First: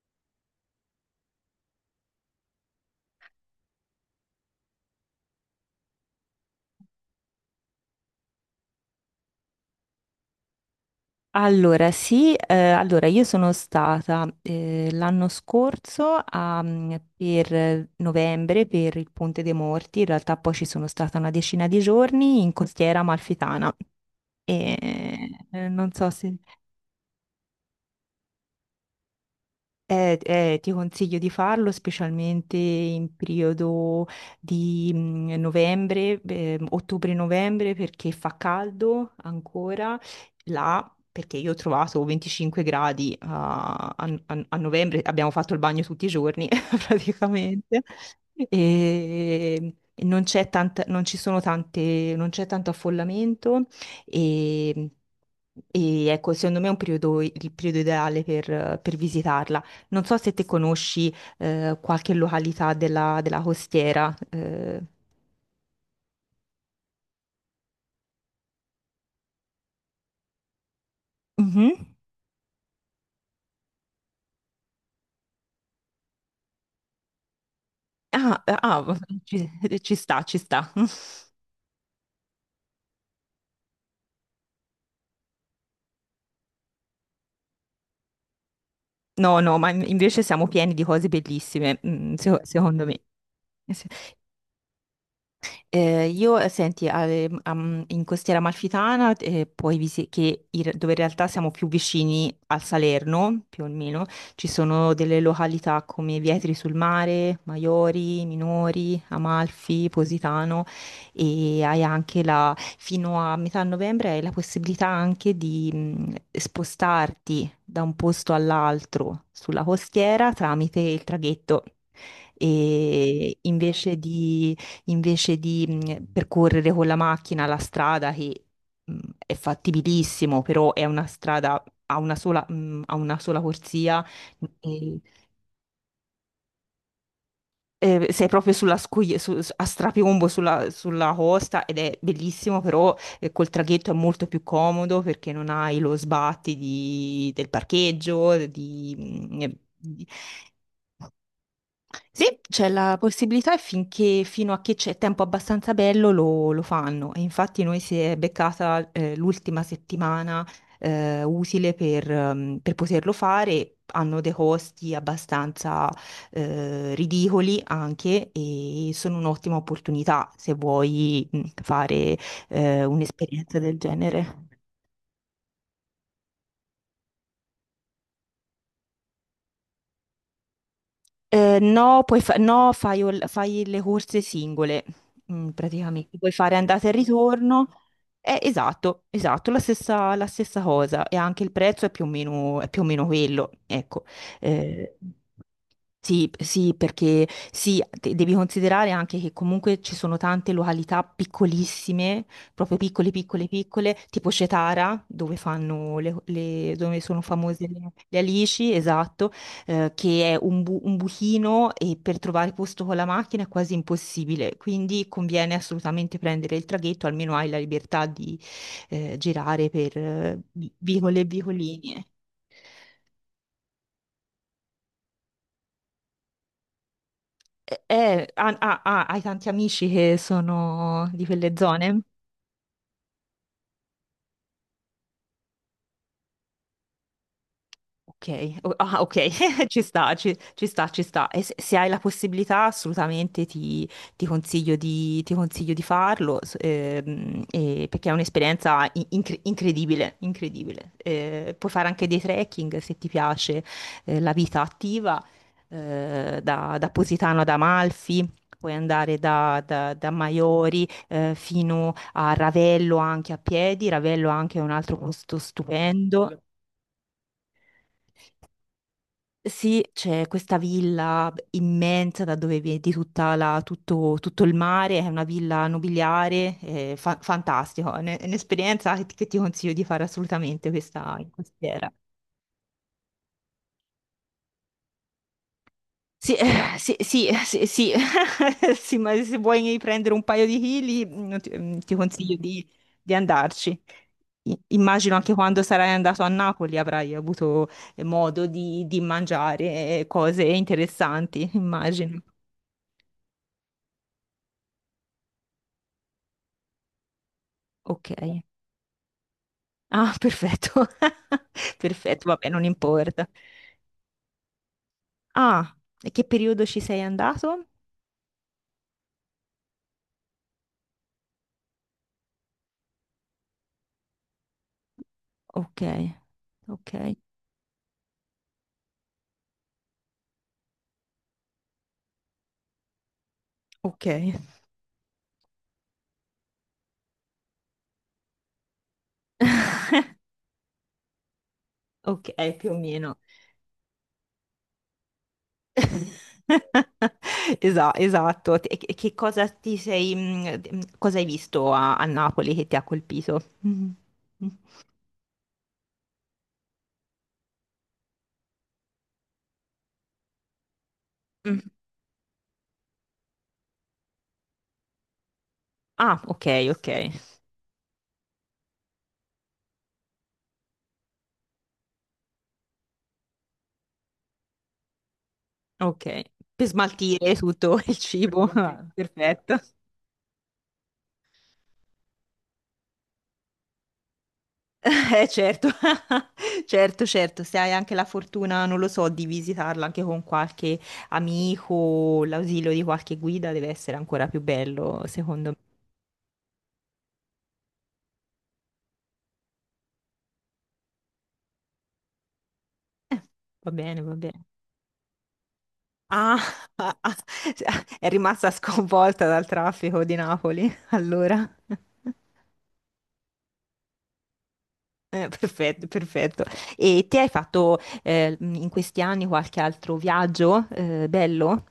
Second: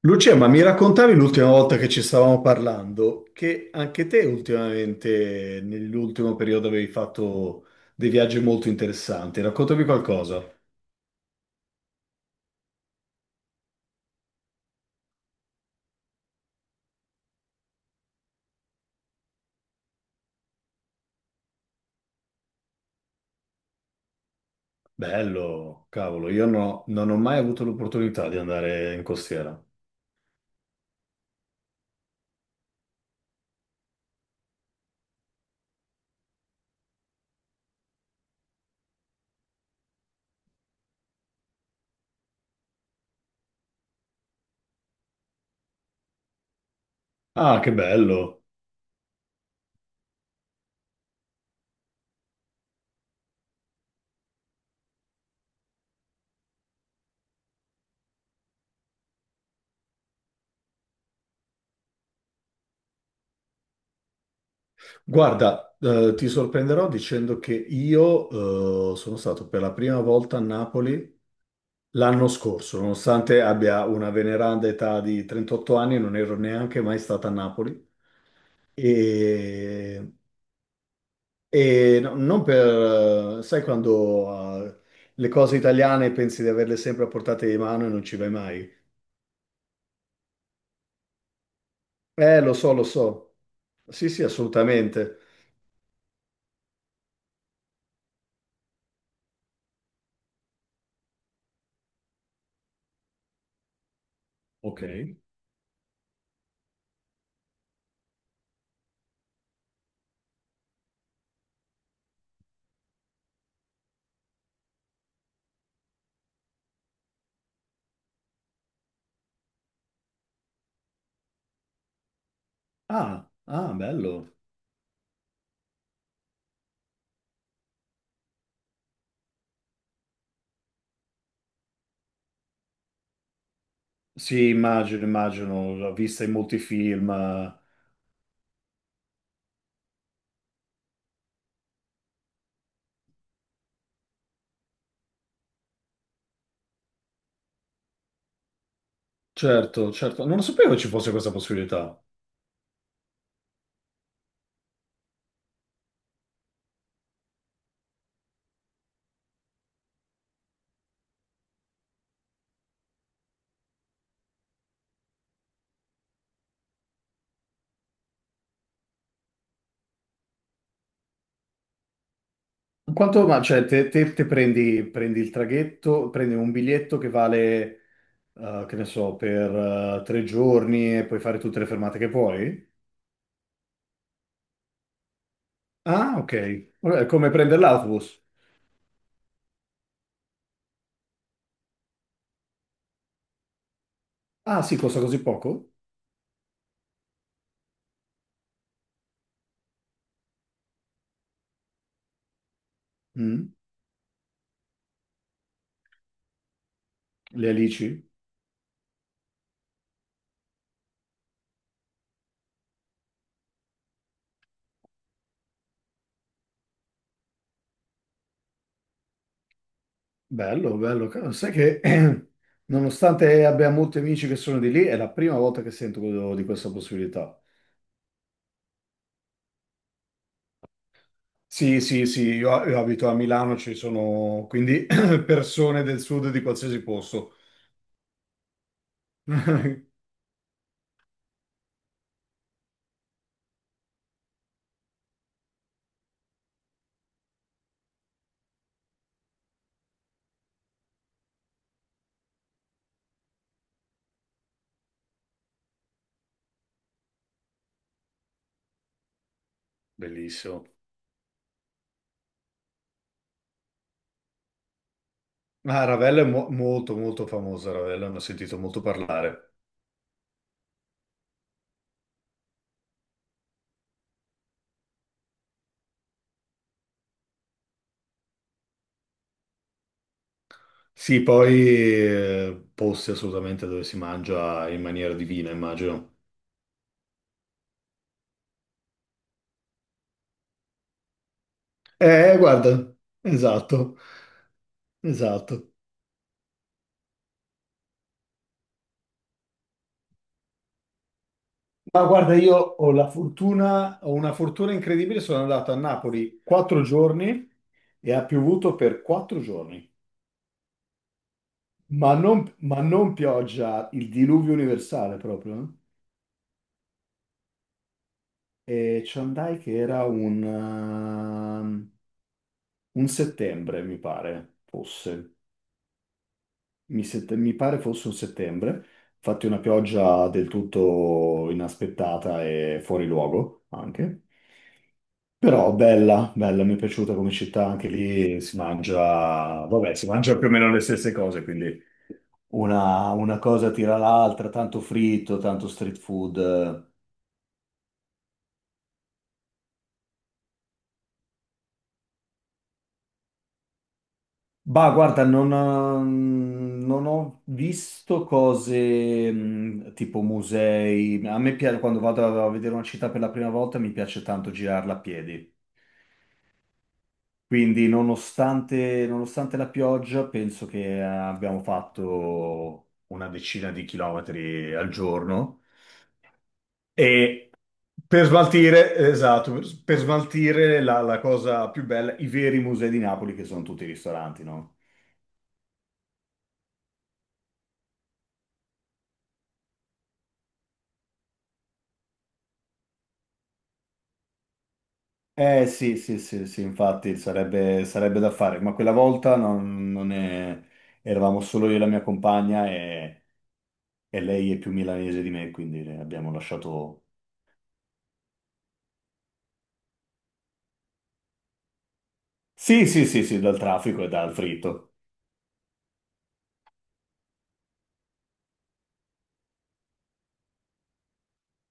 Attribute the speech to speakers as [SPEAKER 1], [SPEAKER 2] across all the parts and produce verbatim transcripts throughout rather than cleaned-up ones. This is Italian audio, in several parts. [SPEAKER 1] Lucia, ma mi raccontavi l'ultima volta che ci stavamo parlando che anche te ultimamente, nell'ultimo periodo, avevi fatto dei viaggi molto interessanti. Raccontami qualcosa.
[SPEAKER 2] Allora, sì, eh, allora io sono stata eh, l'anno scorso, a, mm, per eh, novembre, per il Ponte dei Morti. In realtà poi ci sono stata una decina di giorni in Costiera Amalfitana e eh,
[SPEAKER 1] Bello,
[SPEAKER 2] non so
[SPEAKER 1] cavolo,
[SPEAKER 2] se.
[SPEAKER 1] io no- non ho mai avuto l'opportunità di andare in costiera.
[SPEAKER 2] Eh, eh, ti consiglio di farlo specialmente in periodo di mm, novembre, eh, ottobre-novembre, perché fa caldo ancora là, perché io ho trovato venticinque gradi a, a- a- a novembre, abbiamo fatto il bagno tutti i giorni
[SPEAKER 1] Ah, che
[SPEAKER 2] praticamente.
[SPEAKER 1] bello.
[SPEAKER 2] E e non c'è tanta, non ci sono tante, non c'è tanto affollamento, e, e ecco, secondo me è un periodo, il periodo ideale per per visitarla. Non so se te conosci eh, qualche località della, della costiera. eh.
[SPEAKER 1] Guarda, eh, ti sorprenderò dicendo che io, eh, sono stato per la prima volta a Napoli
[SPEAKER 2] Mhm.
[SPEAKER 1] l'anno scorso, nonostante abbia una veneranda età di trentotto anni, non ero neanche mai stato a Napoli.
[SPEAKER 2] Ah, eh, ah, ci, ci
[SPEAKER 1] E,
[SPEAKER 2] sta, ci sta.
[SPEAKER 1] e no- Non per, sai quando eh, le cose italiane pensi di averle sempre a portata di mano e non ci vai mai?
[SPEAKER 2] No, no, ma in- invece siamo pieni di cose bellissime, mm, se-
[SPEAKER 1] Eh, lo so, lo
[SPEAKER 2] secondo me.
[SPEAKER 1] so. Sì, sì, assolutamente.
[SPEAKER 2] Eh, io, eh, senti, eh, am- in Costiera Amalfitana, eh, puoi visi- che in- dove in realtà siamo più vicini al Salerno, più o meno, ci
[SPEAKER 1] Ok.
[SPEAKER 2] sono delle località come Vietri sul Mare, Maiori, Minori, Amalfi, Positano. E hai anche la, fino a metà novembre hai la possibilità anche di mh, spostarti da un posto all'altro sulla costiera tramite il traghetto.
[SPEAKER 1] Ah,
[SPEAKER 2] E
[SPEAKER 1] ah,
[SPEAKER 2] invece
[SPEAKER 1] bello.
[SPEAKER 2] di Invece di mh, percorrere con la macchina la strada che mh, è fattibilissimo, però è una strada a una sola, mh, a una sola corsia,
[SPEAKER 1] Sì,
[SPEAKER 2] e-
[SPEAKER 1] immagino, immagino, l'ho vista in molti film. Eh.
[SPEAKER 2] e sei proprio sulla scogli- su- su- a strapiombo sulla, sulla costa, ed è bellissimo, però eh, col traghetto è molto più comodo, perché non hai lo sbatti di- del parcheggio, di... mh,
[SPEAKER 1] Certo,
[SPEAKER 2] di-
[SPEAKER 1] certo. Non sapevo ci fosse questa possibilità.
[SPEAKER 2] Sì, c'è la possibilità e finché, fino a che c'è tempo abbastanza bello lo, lo fanno. E infatti noi si è beccata eh, l'ultima settimana eh, utile per, ehm, per poterlo fare. Hanno dei costi abbastanza eh, ridicoli anche, e sono un'ottima opportunità se vuoi mh, fare eh,
[SPEAKER 1] Quanto, ma
[SPEAKER 2] un'esperienza
[SPEAKER 1] cioè,
[SPEAKER 2] del
[SPEAKER 1] te, te- te
[SPEAKER 2] genere.
[SPEAKER 1] prendi, prendi il traghetto, prendi un biglietto che vale... eh, che ne so, per eh, tre giorni e puoi fare
[SPEAKER 2] Eh,
[SPEAKER 1] tutte le fermate
[SPEAKER 2] no,
[SPEAKER 1] che
[SPEAKER 2] puoi fa-
[SPEAKER 1] puoi?
[SPEAKER 2] no, fai, ol- fai le corse singole, mm, praticamente.
[SPEAKER 1] Ah,
[SPEAKER 2] Puoi fare
[SPEAKER 1] ok.
[SPEAKER 2] andata e
[SPEAKER 1] Vabbè, è come prendere
[SPEAKER 2] ritorno.
[SPEAKER 1] l'autobus.
[SPEAKER 2] Eh, esatto, esatto, la stessa, la stessa cosa. E anche il prezzo è più o meno, è più o meno quello. Ecco.
[SPEAKER 1] Ah, sì,
[SPEAKER 2] Eh,
[SPEAKER 1] costa così poco?
[SPEAKER 2] sì, sì, perché sì, de- devi considerare anche che comunque ci sono tante località piccolissime, proprio piccole, piccole,
[SPEAKER 1] Mm,
[SPEAKER 2] piccole, tipo Cetara, dove fanno le, le- dove sono
[SPEAKER 1] Le
[SPEAKER 2] famose le,
[SPEAKER 1] alici?
[SPEAKER 2] le alici, esatto, eh, che è un, bu- un buchino, e per trovare posto con la macchina è quasi impossibile, quindi conviene assolutamente prendere il traghetto, almeno hai la libertà di eh, girare per eh, vi-
[SPEAKER 1] Bello, bello.
[SPEAKER 2] vicole e
[SPEAKER 1] Ca- Sai che
[SPEAKER 2] vicolini.
[SPEAKER 1] nonostante abbia molti amici che sono di lì, è la prima volta che sento quello- di questa possibilità.
[SPEAKER 2] Eh, eh, ah, ah, ah, hai tanti amici che sono di quelle
[SPEAKER 1] Sì,
[SPEAKER 2] zone?
[SPEAKER 1] sì, sì, io, io abito a Milano, ci sono quindi persone del sud di qualsiasi posto.
[SPEAKER 2] Ok, o- ah, ok, ci sta, ci, ci sta, ci sta. E se, se hai la possibilità, assolutamente ti, ti consiglio di, ti consiglio di farlo, s- ehm, e- perché è un'esperienza in- incre- incredibile, incredibile. Eh, puoi fare anche dei trekking se ti piace, eh, la vita attiva, eh, da, da Positano ad Amalfi. Puoi andare da, da- da
[SPEAKER 1] Bellissimo.
[SPEAKER 2] Maiori eh, fino a Ravello, anche a piedi. Ravello anche è un altro posto
[SPEAKER 1] Ah, Ravello è
[SPEAKER 2] stupendo.
[SPEAKER 1] mo- molto, molto famosa, Ravello, ne ho sentito molto parlare.
[SPEAKER 2] Sì, c'è questa villa immensa da dove vedi tutta la- tutto, tutto il mare, è una villa nobiliare, è fa- fantastico, è un- è un'esperienza che ti, che ti consiglio di fare assolutamente, questa
[SPEAKER 1] Sì,
[SPEAKER 2] in
[SPEAKER 1] poi
[SPEAKER 2] costiera.
[SPEAKER 1] eh, posti assolutamente dove si mangia in maniera divina, immagino.
[SPEAKER 2] Sì, eh, sì, sì, sì, sì. Sì, ma se vuoi prendere un paio di chili, mm, ti, mm, ti consiglio
[SPEAKER 1] Eh,
[SPEAKER 2] di,
[SPEAKER 1] guarda,
[SPEAKER 2] di andarci.
[SPEAKER 1] esatto,
[SPEAKER 2] I- Immagino anche, quando
[SPEAKER 1] esatto.
[SPEAKER 2] sarai andato a Napoli, avrai avuto eh, modo di, di mangiare eh, cose interessanti,
[SPEAKER 1] Ma
[SPEAKER 2] immagino.
[SPEAKER 1] guarda, io ho la fortuna, ho una fortuna incredibile, sono andato a Napoli quattro giorni
[SPEAKER 2] Ok.
[SPEAKER 1] e ha piovuto per quattro giorni.
[SPEAKER 2] Ah, perfetto.
[SPEAKER 1] Ma
[SPEAKER 2] Perfetto, vabbè,
[SPEAKER 1] non,
[SPEAKER 2] non
[SPEAKER 1] ma non
[SPEAKER 2] importa.
[SPEAKER 1] pioggia, il diluvio universale
[SPEAKER 2] Ah,
[SPEAKER 1] proprio.
[SPEAKER 2] e che periodo ci sei andato?
[SPEAKER 1] Eh. E ci andai che era un, ehm, un settembre, mi pare, fosse.
[SPEAKER 2] Ok, ok,
[SPEAKER 1] Mi, sette- mi pare fosse un settembre, infatti una pioggia del tutto inaspettata e fuori luogo
[SPEAKER 2] ok,
[SPEAKER 1] anche. Però bella, bella, mi è piaciuta come città, anche lì si mangia, vabbè, si mangia più o meno le stesse cose, quindi
[SPEAKER 2] ok, più o
[SPEAKER 1] una,
[SPEAKER 2] meno.
[SPEAKER 1] una cosa tira l'altra, tanto fritto, tanto street food.
[SPEAKER 2] Esa- esatto. E che che cosa ti sei, mm, d- mm, cosa hai visto a, a Napoli che ti ha colpito? Mhm.
[SPEAKER 1] Bah, guarda, non, eh, non ho visto cose mh, tipo musei. A me
[SPEAKER 2] Mm.
[SPEAKER 1] piace, quando vado a vedere una città per la prima volta, mi piace tanto girarla a piedi.
[SPEAKER 2] Ah, ok, ok,
[SPEAKER 1] Quindi, nonostante, nonostante la pioggia, penso che abbiamo fatto una decina di chilometri al giorno.
[SPEAKER 2] ok. Per smaltire
[SPEAKER 1] E
[SPEAKER 2] tutto il
[SPEAKER 1] per
[SPEAKER 2] cibo. Ah,
[SPEAKER 1] smaltire,
[SPEAKER 2] perfetto.
[SPEAKER 1] esatto, per smaltire la, la cosa più bella, i veri musei di Napoli, che sono tutti i ristoranti, no?
[SPEAKER 2] Eh certo, certo, certo, se hai anche la fortuna, non lo so, di visitarla anche con qualche amico, o l'ausilio di qualche guida, deve essere ancora più bello, secondo me.
[SPEAKER 1] Eh sì, sì, sì, sì, infatti sarebbe, sarebbe da fare, ma quella volta non, non è- eravamo solo io e la mia compagna
[SPEAKER 2] Eh,
[SPEAKER 1] e,
[SPEAKER 2] Va bene, va
[SPEAKER 1] e
[SPEAKER 2] bene.
[SPEAKER 1] lei è più milanese di me, quindi abbiamo
[SPEAKER 2] Ah, ah,
[SPEAKER 1] lasciato.
[SPEAKER 2] ah, è rimasta sconvolta dal traffico di Napoli, allora.
[SPEAKER 1] Sì, sì, sì, sì, dal traffico e dal fritto.
[SPEAKER 2] Eh, perfetto, perfetto. E ti hai fatto eh, in questi anni qualche altro viaggio eh, bello?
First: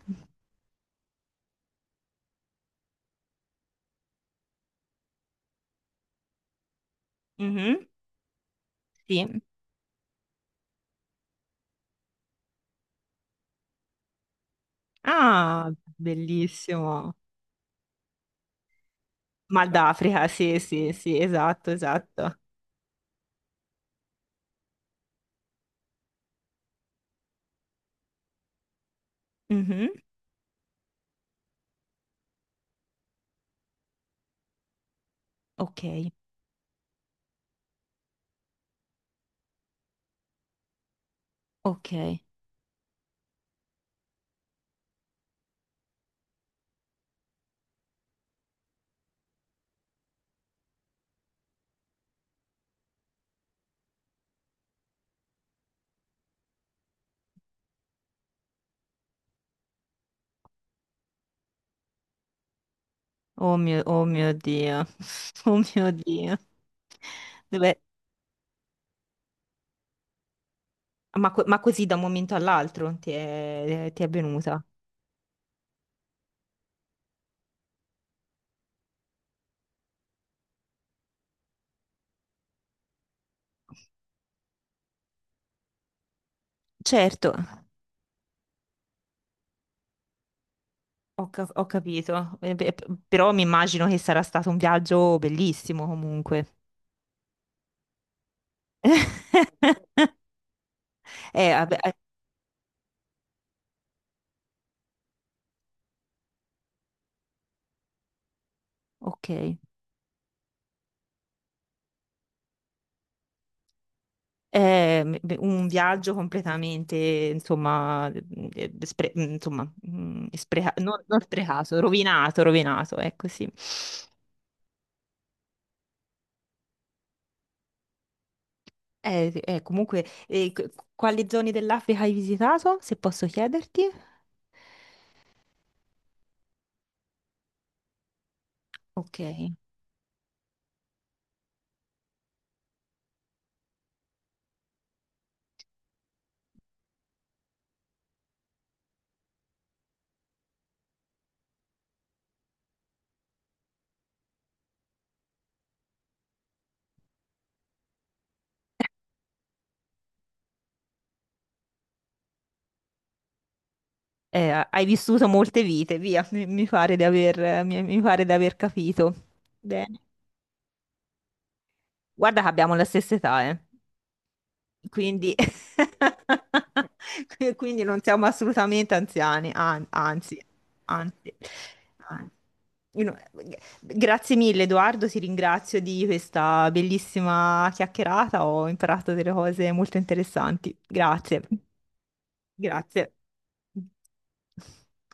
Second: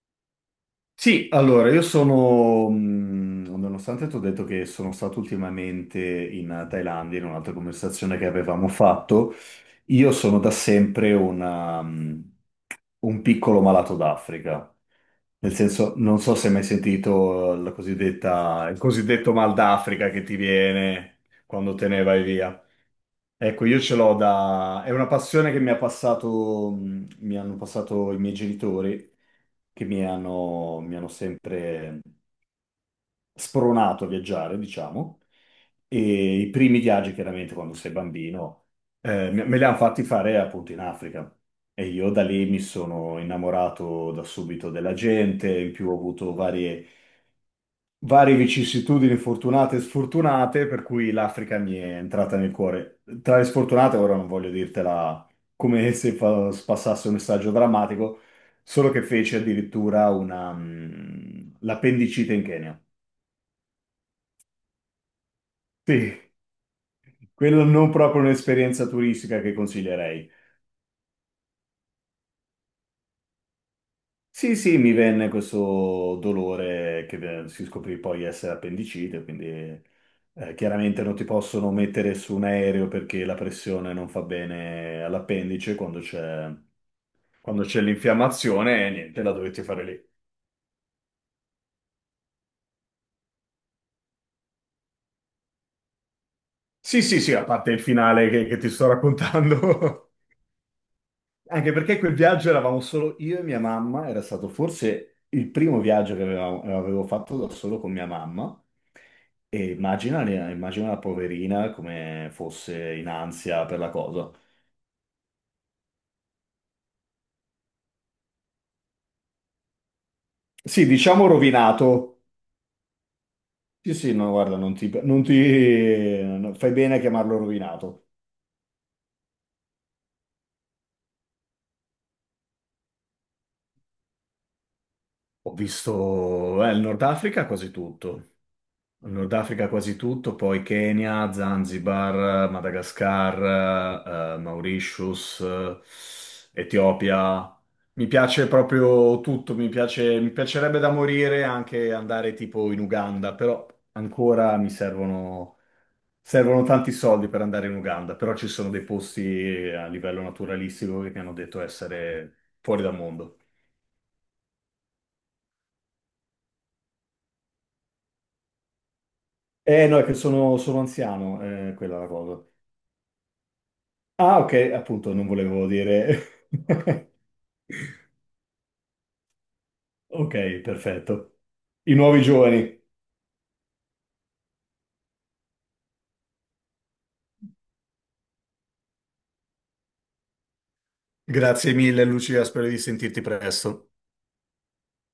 [SPEAKER 1] Sì, allora, io sono, mh, nonostante ti ho detto che sono stato ultimamente in Thailandia, in un'altra
[SPEAKER 2] Mhm,
[SPEAKER 1] conversazione che avevamo fatto,
[SPEAKER 2] sì.
[SPEAKER 1] io sono da sempre una, mh, un piccolo malato d'Africa. Nel
[SPEAKER 2] Ah,
[SPEAKER 1] senso, non so se hai mai
[SPEAKER 2] bellissimo.
[SPEAKER 1] sentito la cosiddetta, il cosiddetto mal
[SPEAKER 2] Mal
[SPEAKER 1] d'Africa che
[SPEAKER 2] d'Africa,
[SPEAKER 1] ti
[SPEAKER 2] sì, sì, sì,
[SPEAKER 1] viene
[SPEAKER 2] esatto,
[SPEAKER 1] quando te ne vai
[SPEAKER 2] esatto.
[SPEAKER 1] via. Ecco, io ce l'ho da... È una passione che mi ha passato, mh, mi hanno passato i miei genitori, che
[SPEAKER 2] Mhm.
[SPEAKER 1] mi hanno, mi hanno sempre spronato a viaggiare, diciamo.
[SPEAKER 2] Ok,
[SPEAKER 1] E i primi viaggi, chiaramente, quando sei bambino, eh, me me li hanno fatti fare appunto in Africa. E io
[SPEAKER 2] ok.
[SPEAKER 1] da lì mi sono innamorato da subito della gente, in più ho avuto varie varie vicissitudini fortunate e sfortunate, per cui l'Africa mi è entrata nel cuore. Tra le sfortunate, ora non voglio dirtela come se fa- passasse un messaggio drammatico, solo che fece addirittura una, mm, l'appendicite in Kenya.
[SPEAKER 2] Oh mio, oh mio Dio, oh mio
[SPEAKER 1] Sì,
[SPEAKER 2] Dio.
[SPEAKER 1] quello
[SPEAKER 2] Dove-
[SPEAKER 1] non proprio un'esperienza turistica che consiglierei.
[SPEAKER 2] ma, co- ma così da un momento all'altro ti è, ti è
[SPEAKER 1] Sì,
[SPEAKER 2] venuta?
[SPEAKER 1] sì, mi venne questo dolore che eh, si scoprì poi essere appendicite, quindi eh, chiaramente non ti possono mettere su un aereo perché la pressione non fa bene all'appendice quando c'è
[SPEAKER 2] Certo,
[SPEAKER 1] quando c'è l'infiammazione e niente, la dovete fare lì.
[SPEAKER 2] ho, ca- ho capito. Eh, beh, p- però mi immagino che sarà stato un viaggio bellissimo comunque.
[SPEAKER 1] Sì, sì, sì, a parte il finale che, che ti sto raccontando.
[SPEAKER 2] Eh,
[SPEAKER 1] Anche
[SPEAKER 2] vabbè, eh,
[SPEAKER 1] perché quel viaggio eravamo solo io e mia mamma, era stato forse il primo viaggio che avevamo- avevo fatto da solo con mia mamma.
[SPEAKER 2] ok.
[SPEAKER 1] E immagina, immagina la poverina come fosse in ansia per la cosa.
[SPEAKER 2] È m- beh, un viaggio completamente, insomma, mm, eh, spre- mm, insomma, mm, spreca-
[SPEAKER 1] Sì,
[SPEAKER 2] non, non
[SPEAKER 1] diciamo
[SPEAKER 2] sprecato,
[SPEAKER 1] rovinato.
[SPEAKER 2] rovinato, rovinato, ecco sì.
[SPEAKER 1] Sì, sì, no, guarda, non ti, non ti- no, fai bene a chiamarlo rovinato.
[SPEAKER 2] Eh, sì, eh, comunque, eh, c- quali zone dell'Africa hai visitato, se posso chiederti?
[SPEAKER 1] Ho visto, eh, il Nord Africa quasi tutto.
[SPEAKER 2] Ok.
[SPEAKER 1] Nord Africa quasi tutto, poi Kenya, Zanzibar, Madagascar, eh, Mauritius, eh, Etiopia. Mi piace proprio tutto, mi piace- mi piacerebbe da morire anche andare tipo in Uganda, però ancora mi servono, servono tanti soldi per andare in Uganda, però ci sono dei posti a livello naturalistico che mi hanno detto essere fuori dal mondo.
[SPEAKER 2] Eh, hai vissuto molte vite, via, mi, mi pare di aver, mi mi pare di aver capito.
[SPEAKER 1] Eh no,
[SPEAKER 2] Bene.
[SPEAKER 1] è che sono, sono anziano, eh, quella è la
[SPEAKER 2] Guarda
[SPEAKER 1] cosa.
[SPEAKER 2] che abbiamo la stessa età, eh.
[SPEAKER 1] Ah, ok, appunto, non
[SPEAKER 2] Quindi,
[SPEAKER 1] volevo dire.
[SPEAKER 2] quindi non siamo assolutamente anziani, an-
[SPEAKER 1] Ok,
[SPEAKER 2] anzi, anzi,
[SPEAKER 1] perfetto. I nuovi
[SPEAKER 2] anzi.
[SPEAKER 1] giovani.
[SPEAKER 2] Io no- Grazie mille, Edoardo, ti ringrazio di questa bellissima chiacchierata. Ho imparato delle cose molto interessanti. Grazie,
[SPEAKER 1] Grazie mille, Lucia, spero di
[SPEAKER 2] grazie.
[SPEAKER 1] sentirti presto.